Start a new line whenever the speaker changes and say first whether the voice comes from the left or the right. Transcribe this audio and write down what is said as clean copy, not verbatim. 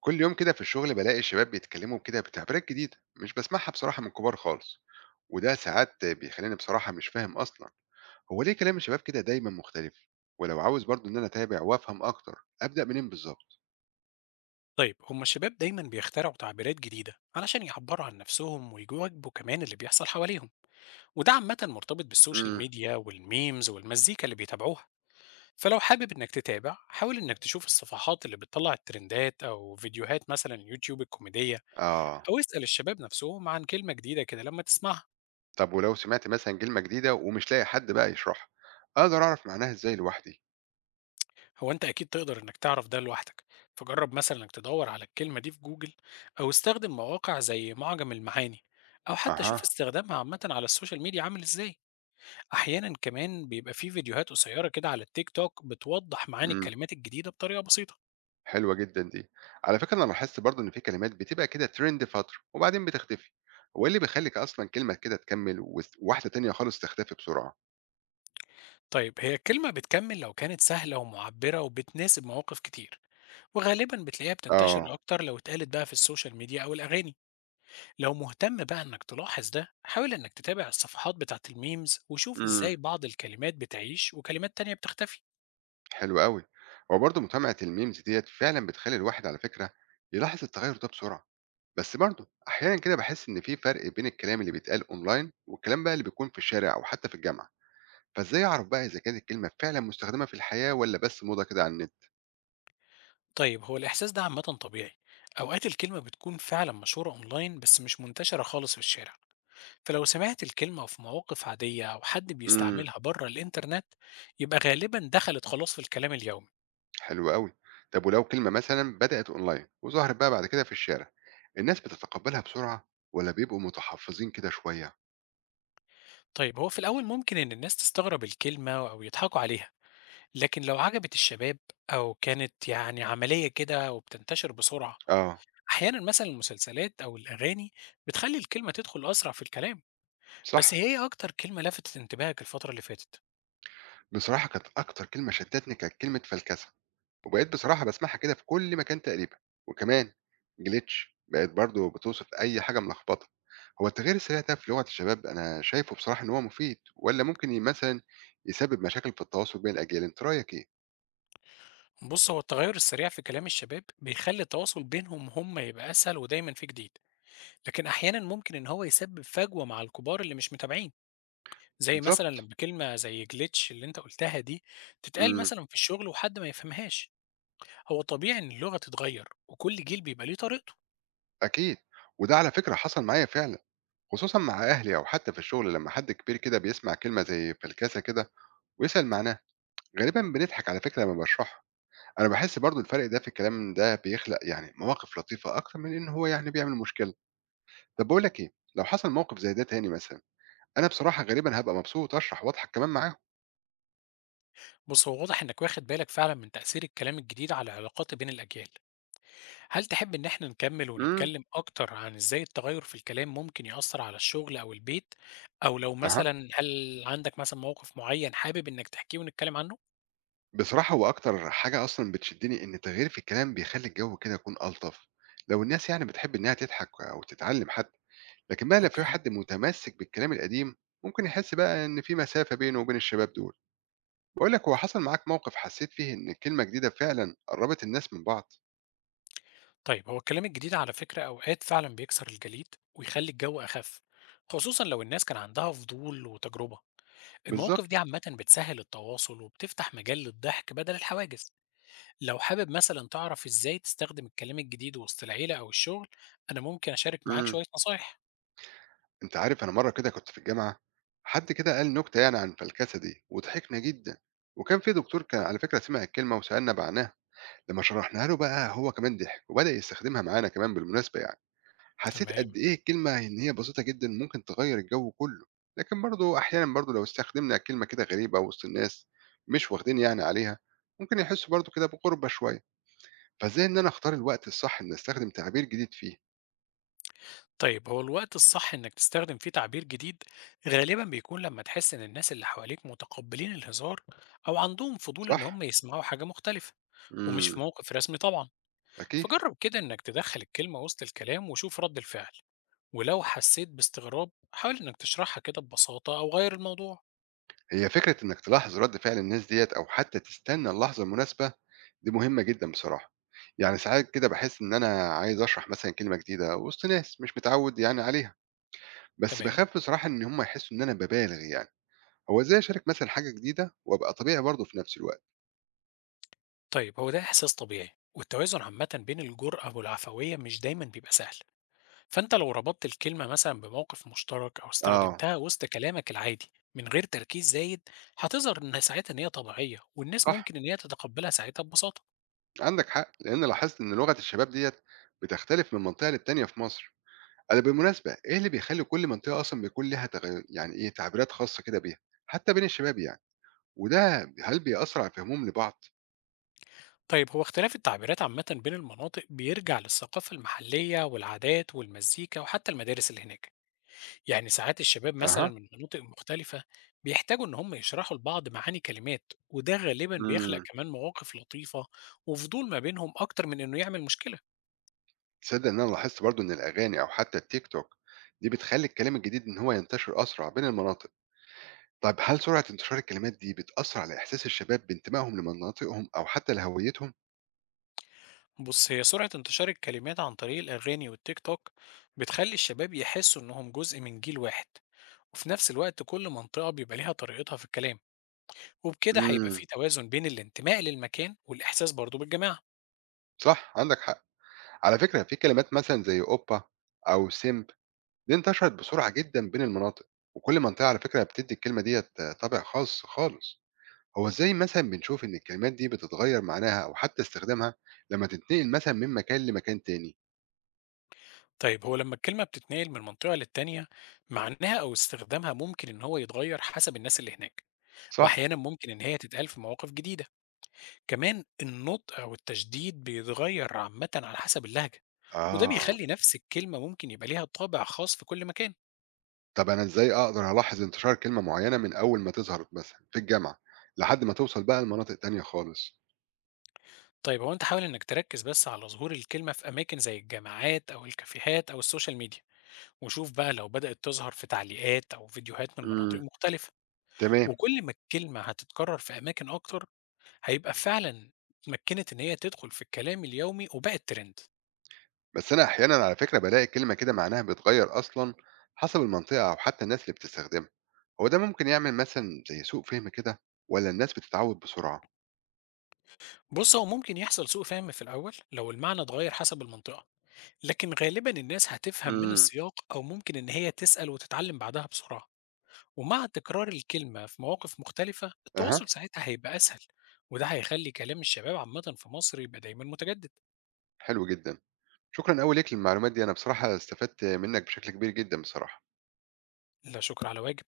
right: كل يوم كده في الشغل بلاقي الشباب بيتكلموا كده بتعبيرات جديدة مش بسمعها بصراحة من كبار خالص. وده ساعات بيخليني بصراحة مش فاهم أصلا. هو ليه كلام الشباب كده دايما مختلف؟ ولو عاوز برضو إن أنا أتابع وأفهم أكتر أبدأ منين بالظبط؟
left: طيب هما الشباب دايما بيخترعوا تعبيرات جديدة علشان يعبروا عن نفسهم ويواجهوا كمان اللي بيحصل حواليهم. وده عامة مرتبط بالسوشيال
right: امم.
left: ميديا والميمز والمزيكا اللي بيتابعوها. فلو حابب انك تتابع حاول انك تشوف الصفحات اللي بتطلع الترندات او فيديوهات مثلا يوتيوب الكوميدية،
right: آه.
left: او اسأل الشباب نفسهم عن كلمة جديدة كده لما تسمعها.
right: طب ولو سمعت مثلا كلمة جديدة ومش لاقي حد بقى يشرحها، أقدر أعرف معناها إزاي لوحدي؟
left: هو انت اكيد تقدر انك تعرف ده لوحدك. فجرب مثلا انك تدور على الكلمة دي في جوجل، او استخدم مواقع زي معجم المعاني، او حتى شوف
right: أها.
left: استخدامها عامة على السوشيال ميديا عامل ازاي. أحيانا كمان بيبقى في فيديوهات قصيرة كده على التيك توك بتوضح معاني الكلمات الجديدة بطريقة بسيطة.
right: حلوة جدًا دي. على فكرة أنا لاحظت برضه إن في كلمات بتبقى كده trend فترة وبعدين بتختفي، هو إيه اللي بيخلّيك أصلًا كلمة كده تكمّل وس وواحدة تانية خالص تختفي بسرعة؟
left: طيب هي الكلمة بتكمل لو كانت سهلة ومعبرة وبتناسب مواقف كتير، وغالبا بتلاقيها بتنتشر
right: آه.
left: أكتر لو اتقالت بقى في السوشيال ميديا أو الأغاني. لو مهتم بقى إنك تلاحظ ده حاول إنك تتابع الصفحات بتاعة الميمز وشوف
right: إمم.
left: إزاي بعض الكلمات بتعيش وكلمات تانية بتختفي.
right: حلو أوي. هو برضه متابعة الmemes ديّة فعلًا بتخلّي الواحد على فكرة يلاحظ التغيُّر ده بسرعة، بس برضه أحيانًا كده باحس إن في فرق بين الكلام اللي بيتقال online والكلام بقى اللي بيكون في الشارع أو حتى في الجامعة، فإزاي أعرف بقى إذا كانت الكلمة فعلًا مستخدمة في الحياة والّا بس موضة كده على النت؟
left: طيب هو الإحساس ده عامة طبيعي. أوقات الكلمة بتكون فعلا مشهورة أونلاين بس مش منتشرة خالص في الشارع. فلو سمعت الكلمة في مواقف عادية أو حد
right: إمم.
left: بيستعملها بره الإنترنت يبقى غالبا دخلت خلاص في الكلام اليومي.
right: حلو أوي. طب ولو كلمة مثلًا بدأت أونلاين وظهرت بقى بعد كده في الشارع، الناس بتتقبلها بسرعة والّا بيبقوا متحفظين كده شوية؟
left: طيب هو في الأول ممكن إن الناس تستغرب الكلمة أو يضحكوا عليها، لكن لو عجبت الشباب أو كانت يعني عملية كده وبتنتشر بسرعة.
right: آه.
left: أحيانا مثلا المسلسلات أو الأغاني بتخلي الكلمة تدخل أسرع في الكلام. بس
right: صح.
left: هي إيه أكتر كلمة لفتت انتباهك الفترة اللي فاتت؟
right: بصراحة كانت أكتر كلمة شدتني كانت كلمة فلكسة، وبقيت بصراحة باسمعها كده في كل مكان تقريبًا، وكمان glitch بقت برضه بتوصف أي حاجة ملخبطة. هو التغيير السريع ده في لغة الشباب أنا شايفه بصراحة إن هو مفيد والّا ممكن مثلًا يسبب مشاكل في التواصل بين الأجيال، أنت رأيك إيه؟
left: بص، هو التغير السريع في كلام الشباب بيخلي التواصل بينهم هم يبقى أسهل ودايما في جديد، لكن أحيانًا ممكن إن هو يسبب فجوة مع الكبار اللي مش متابعين، زي مثلًا
right: بالضبط.
left: لمّا كلمة زي glitch اللي أنت قُلتها دي تتقال
right: إمم.
left: مثلًا في الشغل وحد ما يفهمهاش. هو طبيعي إن اللغة تتغير وكل جيل بيبقى ليه طريقته.
right: أكيد. وده على فكرة حصل معايا فعلًا. خصوصًا مع أهلي أو حتى في الشغل لمّا حد كبير كده بيسمع كلمة زي فلكسة كده ويسأل معناها، غالبًا بنضحك على فكرة لمّا باشرحها، أنا باحس برضه الفرق ده في الكلام ده بيخلق يعني مواقف لطيفة أكتر من إن هو يعني بيعمل مشكلة. طب باقول لك إيه، لو حصل موقف زي ده تاني مثلًا، أنا بصراحة غالبًا هابقى مبسوط أشرح وأضحك كمان معاهم.
left: بُص، هو واضح إنك واخد بالك فعلًا من تأثير الكلام الجديد على العلاقات بين الأجيال. هل تحب إن إحنا نكمل
right: إمم.
left: ونتكلم أكتر عن إزاي التغير في الكلام ممكن يأثر على الشغل أو البيت؟ أو لو
right: أها.
left: مثلًا هل عندك مثلًا موقف معين حابب إنك تحكيه ونتكلم عنه؟
right: بصراحة هو أكتر حاجة أصلًا بتشدني إن التغيير في الكلام بيخلّي الجو كده يكون ألطف، لو الناس يعني بتحب إنها تضحك أو تتعلم حتى. لكن بقى لو في
left: أوكي.
right: حد متمسك بالكلام القديم ممكن يحس بقى ان في مسافه بينه وبين الشباب دول. بقول لك، هو حصل معاك موقف حسيت فيه ان كلمه جديده فعلا قربت الناس من بعض؟
left: طيب هو الكلام الجديد على فكرة أوقات فعلا بيكسر الجليد ويخلي الجو أخف، خصوصا لو الناس كان عندها فضول وتجربة. المواقف دي
right: بالظبط.
left: عامة بتسهل التواصل وبتفتح مجال للضحك بدل الحواجز. لو حابب مثلا تعرف إزاي تستخدم الكلام الجديد وسط العيلة أو الشغل أنا ممكن أشارك معاك
right: امم.
left: شوية نصايح.
right: انت عارف، انا مره كده كنت في الجامعه، حد كده قال نكته يعني عن الفلكسه دي وضحكنا جدا. وكان في دكتور كان على فكره سمع الكلمه وسالنا معناها، لما شرحناها له بقى هو كمان ضحك وبدا يستخدمها معانا كمان بالمناسبه. يعني حسيت
left: تمام.
right: قد إيه الكلمة إن هي بسيطة جدًا ممكن تغيّر الجو كلّه. لكن برضه أحيانًا برضه لو استخدمنا كلمة كده غريبة وسط الناس مش واخدين يعني عليها، ممكن يحسّوا برضه كده بغُربة شوية، فإزاي إن أنا أختار الوقت الصح إني أستخدم تعبير جديد فيه؟
left: طيب هو الوقت الصح إنك تستخدم فيه تعبير جديد غالبا بيكون لما تحس إن الناس اللي حواليك متقبلين الهزار، أو عندهم فضول إن
right: صح؟
left: هم يسمعوا حاجة مختلفة، ومش في
right: إمم.
left: موقف رسمي طبعا.
right: أكيد.
left: فجرب كده إنك تدخل الكلمة وسط الكلام وشوف رد الفعل. ولو حسيت باستغراب حاول إنك تشرحها كده ببساطة أو غير الموضوع.
right: هي فكرة إنك تلاحظ رَد فعل الناس ديّة أو حتى تستنى اللحظة المناسبة، دي مهمة جدًا بصراحة. يعني ساعات كده باحس إن أنا عايز أشرح مثلًا كلمة جديدة وسط ناس مش متعوّد يعني عليها، بس
left: تمام.
right: باخاف بصراحة إن هم يحسّوا إن أنا بابالغ يعني. هو إزاي أشارك مثلًا حاجة جديدة وأبقى طبيعي برضه في نفس الوقت؟
left: طيب هو ده إحساس طبيعي والتوازن عامة بين الجرأة والعفوية مش دايما بيبقى سهل. فأنت لو ربطت الكلمة مثلا بموقف مشترك أو
right: آه.
left: استخدمتها وسط كلامك العادي من غير تركيز زايد، هتظهر إنها ساعتها إن هي طبيعية والناس
right: صح،
left: ممكن إن هي تتقبلها ساعتها ببساطة.
right: عندك حق، لإن لاحظت إن لغة الشباب ديّة بتختلف من منطقة للتانية في مصر. أنا بالمناسبة إيه اللي بيخلّي كل منطقة أصلًا بيكون ليها يعني إيه، تعبيرات خاصة كده بيها، حتى بين الشباب يعني، وده هل بيأثّر على فهمهم لبعض؟
left: طيب هو اختلاف التعبيرات عامة بين المناطق بيرجع للثقافة المحلية والعادات والمزيكا وحتى المدارس اللي هناك. يعني ساعات الشباب مثلا
right: أها.
left: من مناطق مختلفة بيحتاجوا إن هم يشرحوا لبعض معاني كلمات، وده غالبا بيخلق
right: إمم.
left: كمان مواقف لطيفة وفضول ما بينهم أكتر من إنه يعمل مشكلة.
right: تصدّق إن أنا لاحظت برضه إن الأغاني أو حتى الTikTok دي بتخلّي الكلام الجديد إن هو ينتشر أسرع بين المناطق. طَب هل سرعة انتشار الكلمات دي بتأثّر على إحساس الشباب بانتمائهم لمناطقهم أو حتى لهويتهم؟
left: بص، هي سرعة انتشار الكلمات عن طريق الأغاني والتيك توك بتخلي الشباب يحسوا إنهم جزء من جيل واحد، وفي نفس الوقت كل منطقة بيبقى ليها طريقتها في الكلام، وبكده هيبقى
right: إمم.
left: في توازن بين الانتماء للمكان والإحساس برضه بالجماعة.
right: صح عندك حق. على فكرة في كلمات مثلًا زي أوبا أو سِمب دي انتشرت بسرعة جدًا بين المناطق، وكل منطقة على فكرة بتدّي الكلمة ديّة طابع خاص خالص. هو إزاي مثلًا بنشوف إن الكلمات دي بتتغيّر معناها أو حتى استخدامها لمّا تتنقل مثلًا من مكان لمكان تاني؟
left: طيب هو لما الكلمة بتتنقل من منطقة للتانية معناها أو استخدامها ممكن إن هو يتغير حسب الناس اللي هناك،
right: صح؟
left: وأحيانا ممكن إن هي تتقال في مواقف جديدة. كمان النطق أو التشديد بيتغير عامة على حسب اللهجة، وده
right: آه.
left: بيخلي نفس الكلمة ممكن يبقى ليها طابع خاص في كل مكان.
right: طَب أنا إزاي أقدر ألاحظ انتشار كلمة معيّنة من أول ما تظهر مثلًا في الجامعة، لحد ما توصل بقى لمناطق تانية خالص؟
left: طيب هو أنت حاول إنك تركز بس على ظهور الكلمة في أماكن زي الجامعات أو الكافيهات أو السوشيال ميديا، وشوف بقى لو بدأت تظهر في تعليقات أو فيديوهات من مناطق
right: إمم.
left: مختلفة.
right: تمام.
left: وكل ما الكلمة هتتكرر في أماكن أكتر هيبقى فعلا اتمكنت إن هي تدخل في الكلام اليومي وبقت ترند.
right: بس أنا أحيانًا على فكرة بالاقي كلمة كده معناها بيتغيّر أصلًا حسب المنطقة أو حتى الناس اللي بتستخدمها، هو ده ممكن يعمل مثلًا زي سوء فهم كده والّا الناس بتتعوّد بسرعة؟
left: بص، هو ممكن يحصل سوء فهم في الأول لو المعنى اتغير حسب المنطقة، لكن غالبا الناس هتفهم من
right: إمم.
left: السياق أو ممكن إن هي تسأل وتتعلم بعدها بسرعة. ومع تكرار الكلمة في مواقف مختلفة
right: أها.
left: التواصل ساعتها هيبقى أسهل، وده هيخلي كلام الشباب عامة في مصر يبقى دايما متجدد.
right: حلو جدًا، شكرًا أوي ليك للمعلومات دي، أنا بصراحة استفدت منّك بشكل كبير جدًا بصراحة.
left: لا شكر على واجب.